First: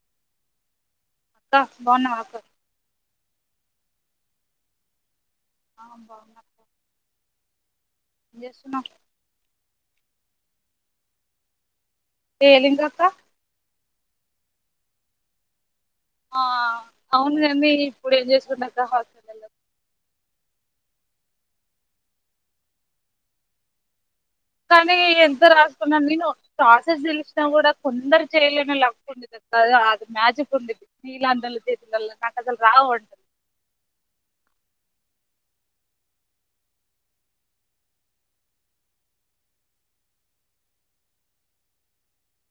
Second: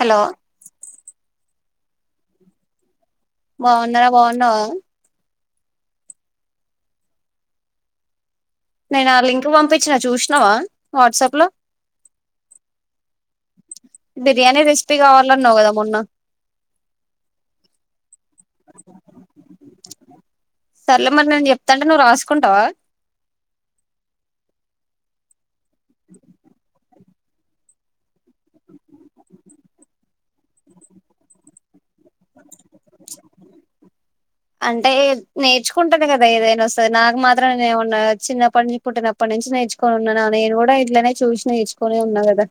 Hello క్క బాగున్నావా అక్క బాగున్నరా బాగున్నావ. ఆ బాగున్నా ఏం చేస్తున్నావ్ నేనా లింక్ పంపి చ్చిన చూశ్నవా వాట్సాప్ లో ఏ లింక్ అక్క బిర్యానీ రెసిపీ కావాలన్నావు గదా మొన్న ఆ అవునులేమ్మీ ఇప్పుడు ఏం చేసుకుంట అక్కా హాస్టల్ లల్లో సర్లే మరి నేన్ చెప్తాంటే నువ్వు రాసుకుంటావా. కానీ ఎంత రాసుకున్నా నేను ప్రాసెస్ తెలిసినా కూడా కొందరు చేయలేని లక్ ఉండిద్ది. కదా అది మ్యాజిక్ ఉండిద్ది నీలాంటోళ్ళ చేతిలల్ల అసలు రావు వంట అంటే నేర్చుకుంటెనే కదా ఏదైనా వస్తది నాకు మాత్రం నే ఏమన్నా చిన్నప్పటి పుట్టినప్పటి నుంచి నేర్చుకొని ఉన్ననా నేను కూడా ఇట్లనే చూసి నేర్చుకునే ఉన్నా కదా.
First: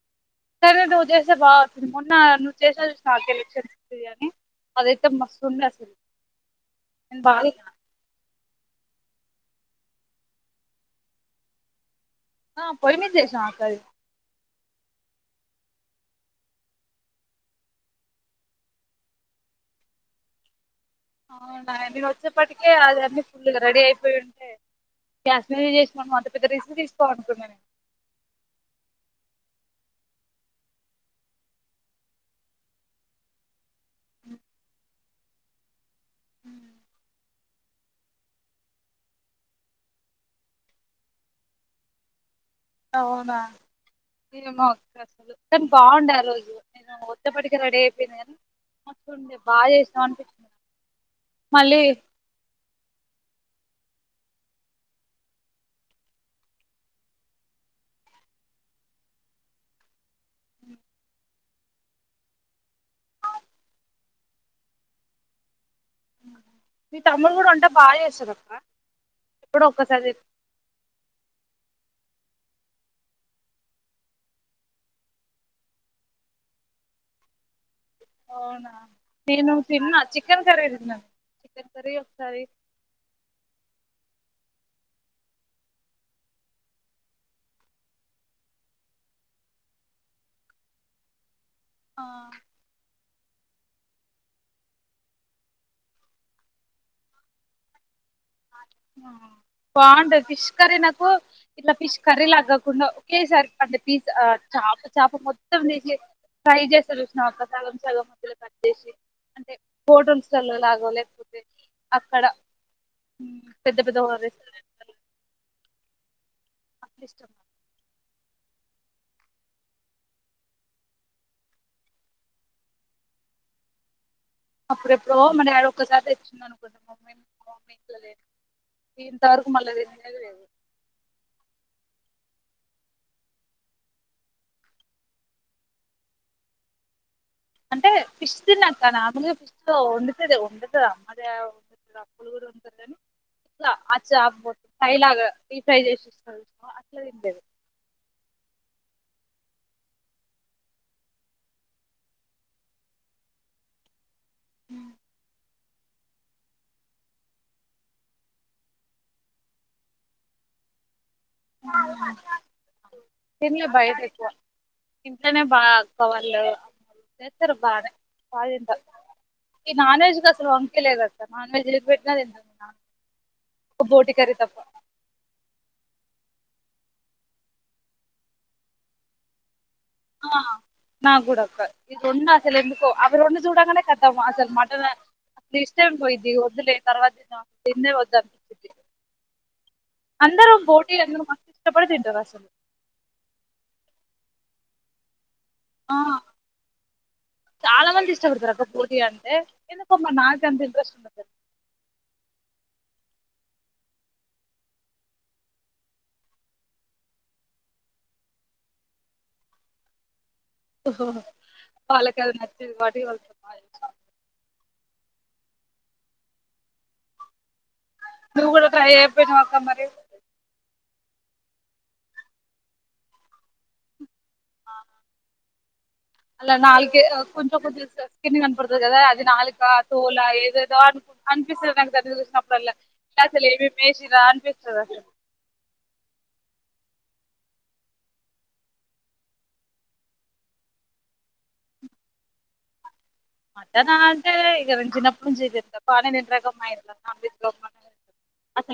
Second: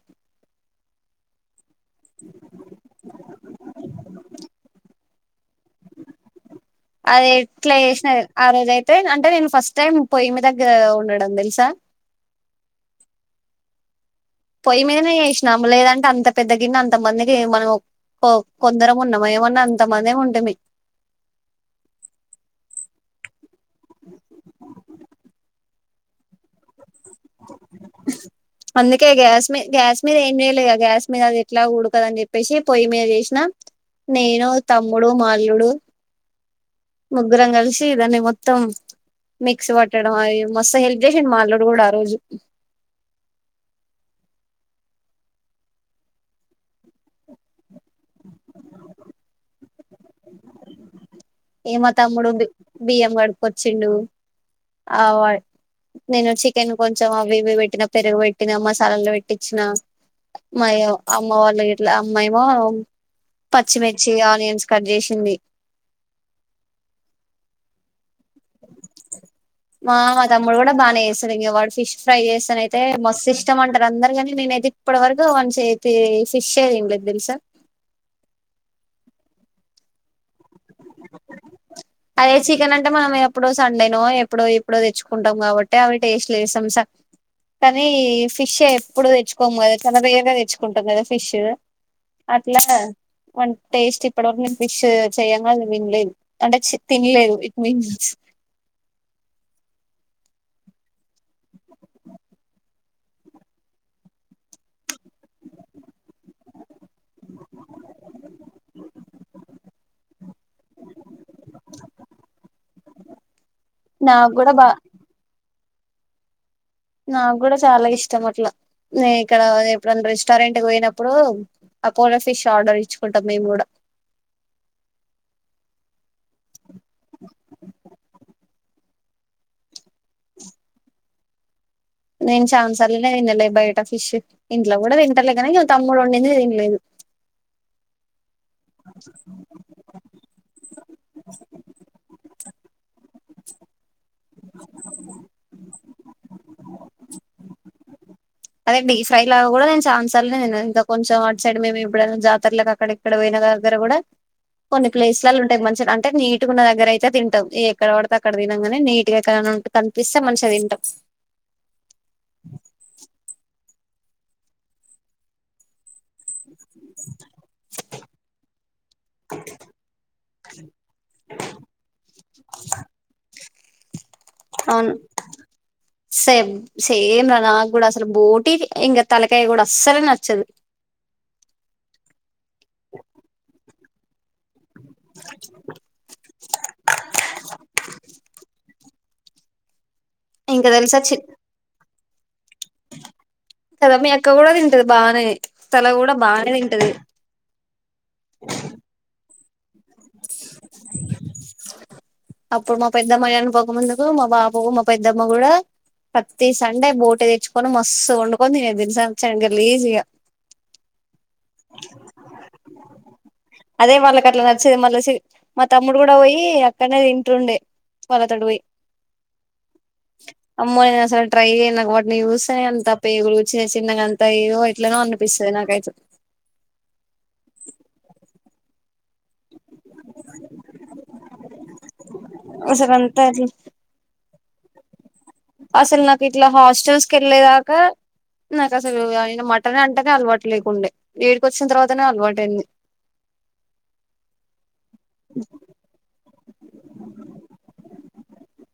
సరే నువ్వు చేస్తే బాగా వస్తుంది మొన్న నువ్వు చేసినవ్ చూశ్నావా తెల్ల చట్నీ అని అది. తే మస్తుంది అసలు నేను అది బాగా ఎట్లా చేసిన ఆ రోజ అయితే అంటే నేను ఫస్ట్ టైం పొయ్యి మీదగ్గ ఉండడం తెలుసా పోయి మీద చేసినావా అక్క అది పొయ్యి మీదనే చేసినాం లేదంటే అంత పెద్ద గిన్న అంత మందికి మనం కొ కొందరం ఉన్నమా ఏమన్నా అంతమందిమి ఉంటిమి. అవునా నేను వచ్చేప్పటికే అది అన్నీ ఫుల్గా రెడీ అయిపోయి ఉంటే గ్యాస్ మీద చేసినవ అంత పెద్ద రిస్క్ తీస్ అందుకే గ్యాస్ మీ గ్యాస్ మీద ఏం జేయలే ఆ గ్యాస్ మీద అది ఎట్లా ఉడకదు అని చెప్పేసి పొయ్యి మీద చేసినా నేనూ, తమ్ముడు, మా. ఇవుడు ఉహు ముగ్గురం కలిసి దాన్ని మొత్తం మిక్స్ పట్టడం అవి మస్తు హెల్ప్ చేసిండు మా అల్లుడు గూడా ఆ రోజు అవునా ఏమో అక్క అసలు కానీ బాగుండే ఆ రోజు నేను ఒచ్చేప్పటికే రెడీ అయిపోయింది కానీ మస్తుండే బాగా చేశ్ ఏ మా తమ్ముడు బి బియ్యం కడుకొ చిండు ఆవయ్ నేను చికెన్ కొంచెం అవి ఇవి వెట్టిన పెరుగు వెట్టిన మసాలాలు వెట్టిచ్చిన మయొ అమ్మ వాళ్ళు ఇట్లా అమ్మా ఏమో పచ్చిమిర్చి ఆనియన్స్ కట్ చేసింది మీ తమ్ముడు కూడా వంట బాగా చేస్ మా తమ్ముడు కూడా బానే చేస్తాడు ఇంగా వాడు ఫిష్ ఫ్రై చేస్తేనైతే మస్తు ఇష్టం అంటరు అందరు గానీ నేనైతే ఇప్పటి వరకు వన్ చేతి ఫిష్షే తినలేదు తెలుసా అవునా నేను తిన్న చికెన్ కర్రీ తిన్న అదే చికెన్ అంటే మనం ఎప్పుడో సండేనో ఎ అప్పుడో ఇప్పుడో తెచ్చుకుంటాం కాబట్టి అవి టేస్ట్ లేస్తాం స కానీ ఫిష్ ఎప్పుడు తెచ్చుకోము కదా చాలా రేర్ గా తెచ్చుకుంటాం కదా ఫిష్ ఆ అట్లా వాన్ టేస్ట్ ఇప్పడవరకు నేను ఫిష్ చేయంగా వినలేదు అంటే చి తినలేదు ఇట్ మీన్స్ బాగుంటది ఫిష్ కర్రీ నాకు ఇట్ల ఫిష్ కర్రీ లా కాకుండా ఒకేసారి అడి పీజ చేప చేప మొత్తం తీసేసి ఫ్రై చేసి చూసినావా ఒక్క సగం సగం ముక్కలు కట్ చేసి అంటే హోటల్స్ లో లాగా లేకపోతే అక్కడ ఉ పెద్ద పెద్ద ఓ నాకు కూడా బా రెస్టారెంట్ల లో నాకు కూడా చాలా ఇష్టం అట్లా నే ఇక్కడ ఎప్పుడన్నా రెస్టారెంట్ కి పోయినప్పుడు అపోలో ఫిష్ ఆర్డర్ ఇచ్చుకుంటాం మేము కూడా అప్పుడెప్పుడో మా డాడీ ఒక్కసారి తెచ్చినాడు అను చమ్ ఇంతవరకు మల్ల తినిన్నది లేదు నేను చానా సార్లే తిన్నాలే బయట ఫిష్ ఇంట్లో కూడా తినటలే కానీ మా తమ్ముడు వండింది తినలేను అంటే ఫిష్ తిన్నాక నార్మూల్ గా ఫిష్ తో వండితే అమ్మాది [unintelligible] ఉంటది కాని ఇట్లా అచ్చ [unintelligible] ఫ్రై లాగా డి ఫ్రై చేసి అట్లా తింటది అదే అండి ఈ ఫ్రై లాగా కూడా నేను చానా సార్లు తిన్నాను ఇంత కొంచెం అట్ సైడ్ మేము ఎప్పుడ అన్నా జాతరలకు అక్కడ ఇక్కడ పోయిన దగ్గర కూడా కొన్ని ప్లేస్ లలో అంటే మంచి అంటే నీట్ గున్న దగ్గర అయితే తింటాం ఏ ఎక్కడ పడితే అక్కడ తినం కానీ నీట్ గా ఎక్కడన్నా ఉంటే కనిపిస్తే మంచిగా తింటాం అ అంటే మీరు బయట ఎక్కువ ఇంట్లోనే బా అక్క వాళ్ళు చెత్తరు బానే బా తింటా ఇ నాన్వెజ్ కి అసలు వంకే లేదు [unintelligible] నాన్ వెజ్ ఏది పెట్టిన తింటా ఓ బోటి కర్రీ తప్ప అవును సేమ్ సేమ్ రా నాకు కూడా అసలు బోటీ ఇంకా తలకాయ కూడా అస్సలే ఆ నచ్చదు నాకు కూడా అక్క ఇక్కడున్న అసలు ఎందుకో ఆ రెండు చూడంగానే ఖతం అసలు మటన్ నా ఇష్టమే పోయింది వద్దులే తర్వాత తిందాం దీన్నే వద్దనుకుంది అందరూ ఇంకా బోటీ తెలుసా చి ఎందుకు మస్తి ఇష్టపడి తింటారు అస్ అ కదా మీ అక్క కూడా తింటది బాగానే తల ఆ కూడా బాగానే తింటది చాలామంది ఇష్టపడతారు అక్క బోటి అంటే ఎందుకమ్మా నా అంతా ఇంట్రెస్ట్ ఉండదు అప్పుడు మా పెద్దమ్మ నేను పోకముందు కు మా బాబు మా పెద్దమ్మ కూడా ప్రతి సండే బోటీ తెచ్చుకొని మస్తు వండుకొని తినేది తెలుసా చానా గలీజ్ గా ఓహో [unintelligible] అదే వాళ్ళకి అట్లా నచ్చింది మళ్ళా చి మా తమ్ముడు కూడా పోయి అక్కడనే పోయి తింటుండే వాళ్ళతోటి నువ్వు పోయి కూడా ట్రై అయిపోయినావ అక్క మరీ? అమ్మో నేనసలు ట్రై చేయ్యన్. నాకు వాటిని చూస్తే, అంతా పేగులు వచ్చేసి చిన్నగ అన్ త ఏదో ఎట్లనో అనిపిస్తది నాకు. రాయచు అలా నాలుకే కొంచం కొంచం స్కిన్ కనపడతది కదా అది నాలుకా తోలా ఏదేదో అనుకు అనిపిస్తది నాకు దాన్ని చూసినప్పుడల్లా. అసలు ఇంకా అంతా అస్సల్ ఏమేమి ఏసిర్రా అనిపిస్ సదా ట అస్సలు, నాకిట్ల హాస్టల్స్ కెళ్ళేదాకా నాకసలు అయన మటన్ అంటేనే అలవాటు లేకుండే. ఈడికి వచ్చిన తర్వాతనే అలవాటయింది. మటన్ అనంటే ఇగ నేను చిన్నప్పటి నుంచి ఇదే తింటా బానె తింటరా ఒకప్ మా ఇంట్లో ఉన్నా ఆఫీస్ లో ఉన్న [unintelligible]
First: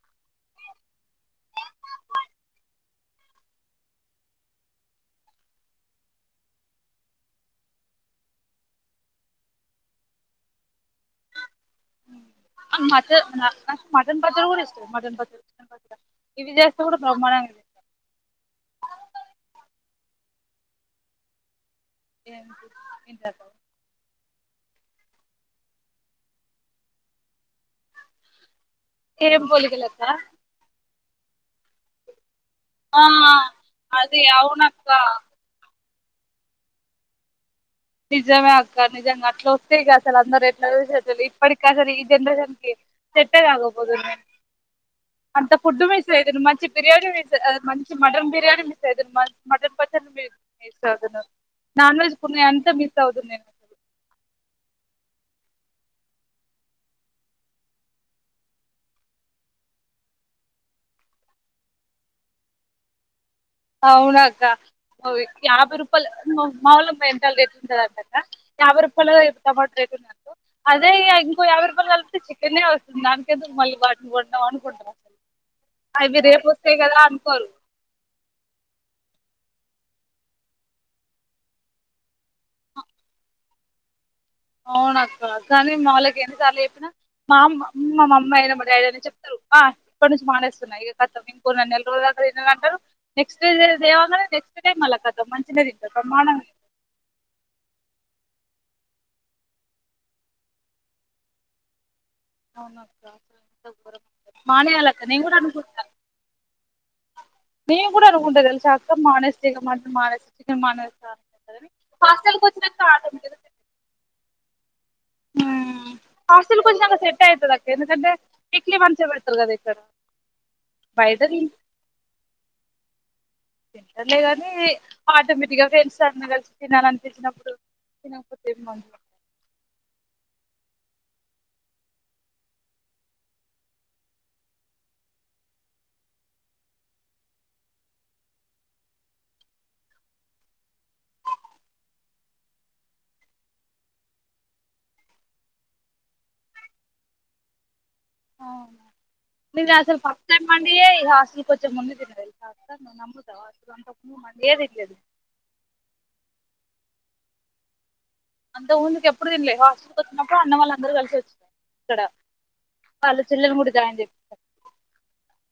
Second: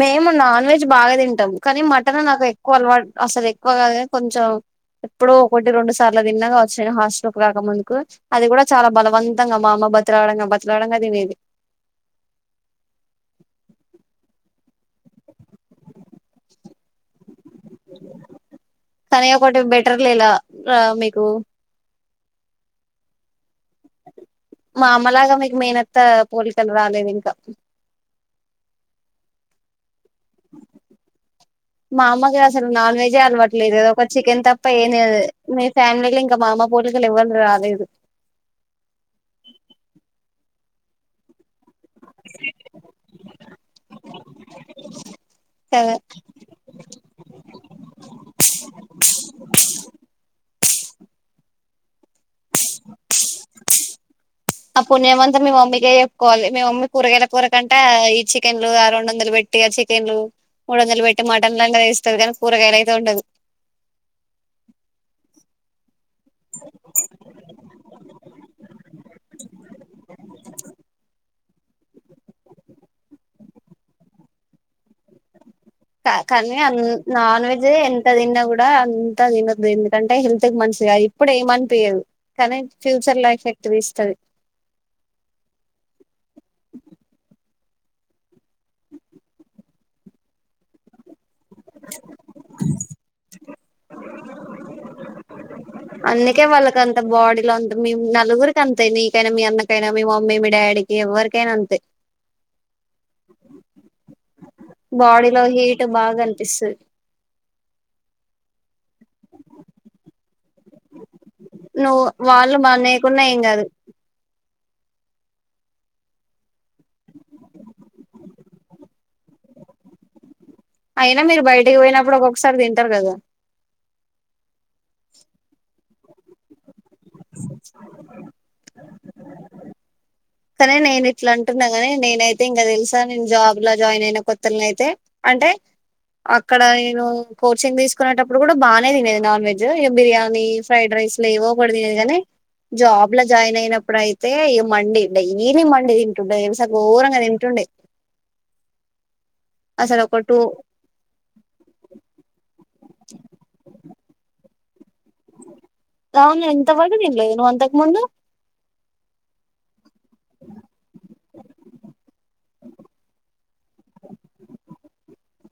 మేము నాన్ వెజ్ బాగా తింటాం. కానీ మటన్ నాకు ఎక్కువ అలవాటు అస్సలు ఎక్కువ కాదుకని, కొంచెం ఎప్పుడో ఒకటి రొండు సార్లు తిన్నాగావచ్చు నేను హాస్టల్కి రాక ముందుకు. అది కూడా, చాలా బలవంతంగా మా అమ్మ బతిలాడంగ బతిలాడంగ తినేది. మ్ ఆ మట నా నాక్ మటన్ పచ్చడి కూడా ఇస్ మటన్ పచ్చడి చికెన్ పచ్చడ ఇవి చేస్తే కూడా బ్రహ్మాండంగ తిన్ కానీ ఒకటి బెటర్ లే లా ర మీకు. ఏంటి ఏంటా డౌ మా అమ్మలాగా మీకు మేనత్త పోలికలు రాలేదు ఇంకా. ఏం పోలికలక్క? మా అమ్మగా తరు నాన్ ఆ వెజ్జె అలవాట్లేదు. ఒక అది చికెన్ తప్ప ఏం అవునక్క తినదు మే ఫ్యామిలిలో ఇంక మా అమ్మ పోలికలు ఎవ్వరికి రాలేదు. నిజమే అక్క నిజంగ అట్లొస్తే ఇగ అసలు అందరిట్ ట్లనె చెత్తల్ ఇప్పటిక్ అసలు ఈ జెనరేషన్ కి సెట్ టె గాకపోదున్ నేన్ అంత ఫుడ్ వేస్ట్ ఐతుంది మంచి బిర్యానీ. అన్ని మిస్ ఆ మంచి మటన్ బిర్యానీ మిస్ అయితున్నా మట్ మటన్ పచ్చడ్ని మి మిస్ అవుతున్నా. నాన్ వెజ్ పుణ్యా టె మిస్ అవుతున్నయ్ అని అంటరు. ఆ పుణ్యమంతా మీ మమ్మీకే చెప్పుకోవాలి. మీ మమ్మీ కూరగాయల కూరకంటే, ఈ చికెన్లు, ఆ రెండు వందలు పెట్టి ఆ చికెన్లు, మూడు వందలు పెట్టి మటన్లన్న తెస్తది కానీ, కూరగాయలయితే వండదు. అవునక్క అవి యాభై రుప్ కొల్ మా మావోల్లకి మెంటల్ లేస్తుంటదంటక్క. యాభై రూపాయలు ఈ టమాటో రేట్ ఉన్నయనుకో, అదే ఇగా ఇ ఇంకో యాభై రూపాయలు కలిపితే, చికెన్నే వస్తుంది దానికెందుకు మళ్ళీ వాటిని కొన్డం అనుకుంటారు అసలు కా అవి రేపు కానీ అన్ వస్తాయి కదా నాన్ అనుకోరు వెజ్ ఎంత తిన్నాగ్ కూడా అంత తినద్దు. ఎందుకంటే, హెల్త్ కి మంచిది కాదు. ఇప్పుడ్ ఏమనిపియదు కానీ, ఫ్యూచర్ లొ ఎఫెక్ట్ తీస్తది. అవునక్క కానీ మావళ్ళకి ఎన్నిసార్లు చెప్పినా, మా అమ్మ మా మమ్మీ అయినా మా డాడీ అయినా చెప్తారు. హ ఇప్పటి నుంచి మానేస్తున్నా ఇగ కథం. కొన్న నెల రోజులన్న తిననంటారు. నెక్స్ [unintelligible] లేవంగానే నెక్స్ట్ డే మల్ల కథం. మన్ అందుకే వాళ్ళకి అంత బాడీలో అంత మేం నలుగురి అంతే మీకైనా మీ అన్నకైనా మీ మమ్మీ మీ డాడీకి ఎవరికైనా అంతే అవునక్కా ప్ర ఎంత మానేయాలక్క నేను బాడీ కూడా లో అనుకుంటున్నా హీట్ బాగా అనిపిస్తది మేము కూడా అనుకుంటా తెలిసి అక్క మనస్తే ఇగా మరి మనస్తే చికెన్ మనస్తే నువ్వు వాళ్ళు మా నేయకున్నా ఏం గాదు ఊమ్ హాస్టల్ వచ్చాక అ సెట్ అయితది అక్క ఎందుకంటే వీక్లీ వన్స్ ఏ పెడుతారు కదా ఇక్కడ బయట అయినా మీరు తిన్ బయటికి పోయినప్పుడు ఒక్కక్కసారి తింటారు కదా అట్లే కాని ఆటోమేటిక్ గా ఫ్ [unintelligible] అని కలిసి తినాలనిపిస్త చిన్నపుడు తినకపోతే కోటేది మా అమ్మ కానీ నేను ఇట్లా అంటున్నా గాని నేనైతే ఇంకా తెలుసా నేను జాబ్ లో జాయిన్ అయిన కొత్తలోని అయితే అంటే అక్కడ నేను కోచింగ్ తీసుకునేటప్పుడు కూడా బాగానే తినేది నాన్ వెజ్ ఇ బిర్యానీ ఫ్రైడ్ రైస్ లేవో కూడా తినేది కాని జాబ్ లో జాయిన్ అయినప్పుడు అయితే ఇగ మండి డైలీ మండి తింటుండే తెలుసా ఘోరంగా తింటుండే అవునా నేను అసలు ఒక ఫస్ట్ టూ టైమ్ మండియే ఇ హాస్టల్కి వచ్చే ముందు తిన్న తెలుసా అందరిని నమ్ముతావా అక్క మండి ఏ తినలేదు అవును ఎంత వరకు తినలేదా నువ్వు అంతకు ముందు అంత ముందుకి ఎప్పుడు తినలే హాస్టల్కి వచ్చినప్పుడు అన్న వాళ్ళ అందరు కలిసి వచ్చారు ఇక్కడ వాళ్ళ చెల్లె ని కూడ జైన్ చేసారు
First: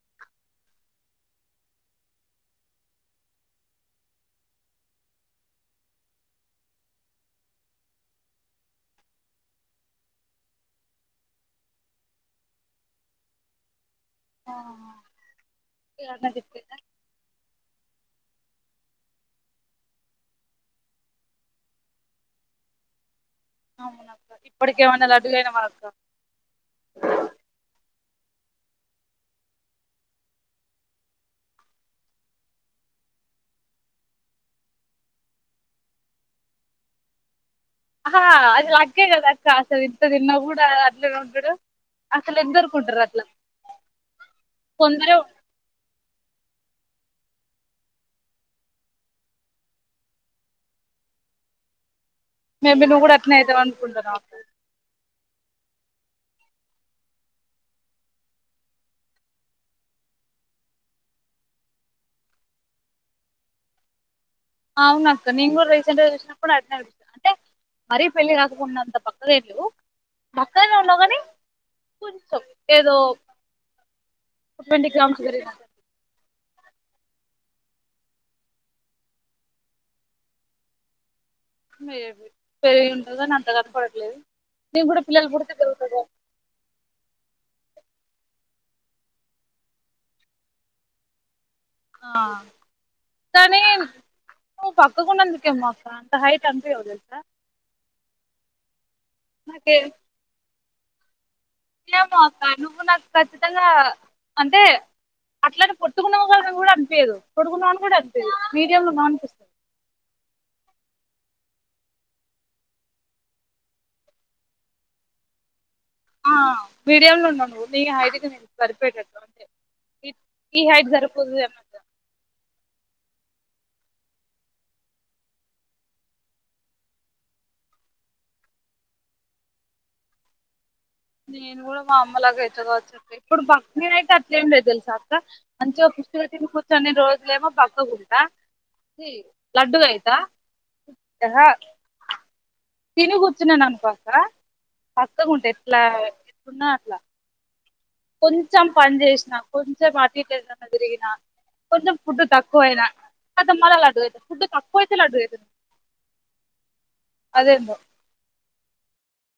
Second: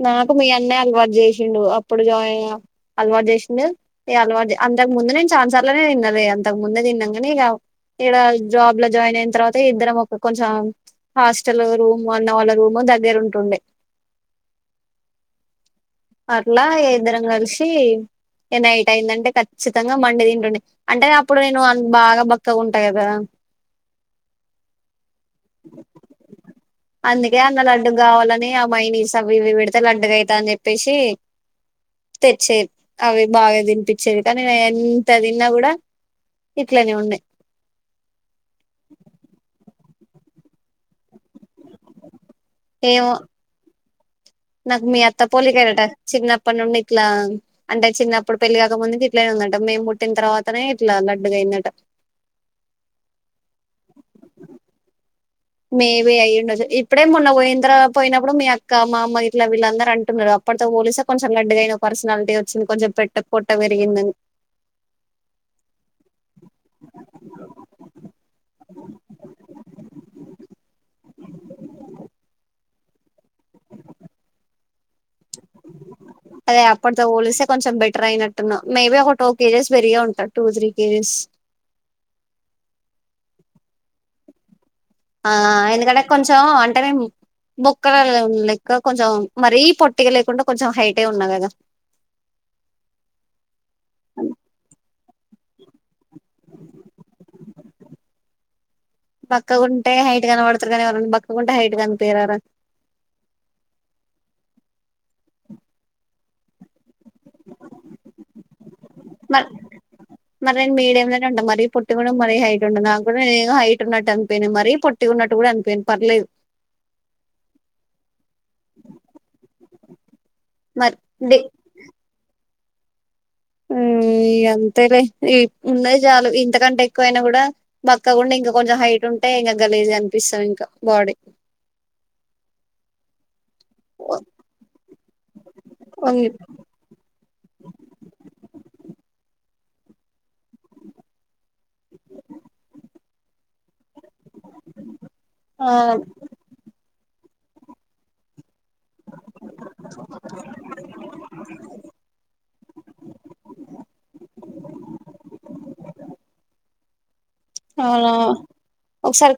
నాకు మీ అన్నయ అలవాటు చేసిండు అప్పుడు జాయిన్ అలవాటు చేసిండు ఈ అలవాటు అంతకు ముందు నేను చాలా సార్లు నే తిన్నా లే అంతకు ముందే తిన్నాను కాని ఇక ఇక్కడ జాబ్ లో జాయిన్ అయిన తర్వాత ఇద్దరం ఒక కొంచెం హాస్టల్ రూమ్ అన్న వాళ్ళ రూమ్ దగ్గర ఉంటుండే ఆ అట్లా ఇద్దరం కలిసి నైట్ అయిందంటే ఖచ్చితంగా మండి తింటుండే అంటే అప్పుడు నేను బాగా బక్కగా ఉంటా కదా అవునాక్క ఇప్పటికేమన్న లడుగైనవా అక్క అందుకే అన్న లడ్డు కావాలని ఆ మైని అవి ఇవి లండుగ అయితే అని చెప్పి చెప్పేసి తెచ్చేది అవి బాగా తినిపించేవి కానీ ఎంత తిన్నా కూడా ఇట్లనే ఉండే ా అది లక్ ఎ కద అక్క అసలు తిన్న కూడా అట్లనే ఉంటాడు అసలు ఎద్దరుకుంటారు ఏమో అట్లా నాకు మీ కొందరే అత్త పోలిక ఎ అట చిన్నపాటి నుండి ఇట్లా అంటే చిన్నప్పుడు పెళ్లి కాక ముందు ఇట్ల ఉందట మేము పుట్టిన తర్వాతనే ఇట్లా లడ్డుగా అయిదాట్ట మేబి నువ్వు కూడా అట్నే అవుతావ అనుకుంటాన్నావు అ మేబి అయ్యండు ఇప్పుడే మొన్న పోఓంద్ర పోయినప్పుడు మీ అక్క మా అమ్మ ఇట్లా వీళ్ళందరు అంటున్నారు అప్పటితో పోలిసే కొంచెం లడ్డుగా అయిన పర్సనాలిటీ వచ్చింది కొంచెం పెట్ట కొట్ట పెరిగిందని అవున అక్క నేను కూడా రీసెంట్ గా చూసిన కూడా అ అంటే మరీ పెళ్లిి కాకకుడాంత బక్కయే లేదు కానీ కొంచెం ఏదో ట్వంటీ గ్రామ్స్ గురి అదే అప్పటితో పోలిస్తే కొంచెం బెటర్ అయినట్టున్నా మేబీ ఒక టూ కేజెస్ పెరిగి ఉంటారు టూ త్రీ కేజీస్ పెరిగి ఉండదని అంత కథ పడట్లేదు ఆ ఎందుకంటే కొంచెం అంటేనేే బొక్కలలు లెక్క కొంచెం మరీ పొట్టిగా లేకుండా కొంచెం హైటే ఉన్నా కదా కనీ నువ్ పక్కకుడాందుకేమ్మో అక్క అంత హైట్ అంత ఎవ్వదు సా [inaudible] బక్కగుంటే హైట్ గనపడతరూ [inaudible] మో అక్క నువ్వు నాకు ఖచ్చితంగా అంటే అట్లనే పోట్టుకున్నావ క అనిపియ్యదు పొడుగు ఉన్నవని ఆనిపియ్యదు మీడియం లో నాన్పిస్తుంది మరి నే మీడియంంలోనే ఉండ మరి పొట్టి కూడా మరీ హైట్ ఉండదు నాకు కూడా న హైట్ ఉన్నట్టు అనిపోయిను మరి పొట్టి ఉన్నట్ కూడా అనిపోయిను ఆ మీడియం లో ఉన్నావ్ న హైగా నేను సరిపేటట్టు అంటే ఇ ఈ హైట్ మరి డి సరిపోతదో సరిపోదొ హుమ్ ఇగ అంతేలే ఉన్నది చాలు ఇంతకంటే ఎక్కువైనా కూడా బక్క గుండా ఇంకా కొంచెం హైట్ ఉంటే ఇంక గలీజ్ గాఅనిపిస్తాం ఇంకా బాడీ నేను కూడా మా అమ్మలాగా అవుత గావచ్చు వచ్చప్ప ఇప్పుడు భక్తి అయితే అట్లే ఏం లేదు తెలుసా క్క మంచిగా పుష్టిగా తిని కూర్చుని రోజులేమో పక్కగుంటా లడ్డుగాయితా తిని కూర్చున్నాను అనుకో పక్కకుంటే ఆ ఎట్లా ఎన్నా అట్లా కొ కొంచెం పని చేసిన కొంచెం అటు తిరిగిన కొంచెం ఫుడ్ తక్కువ అయినా అది మళ లడు ఫుడ్ తక్కువ అైతే లడ్డుగవుతు అవునా ఒకసారి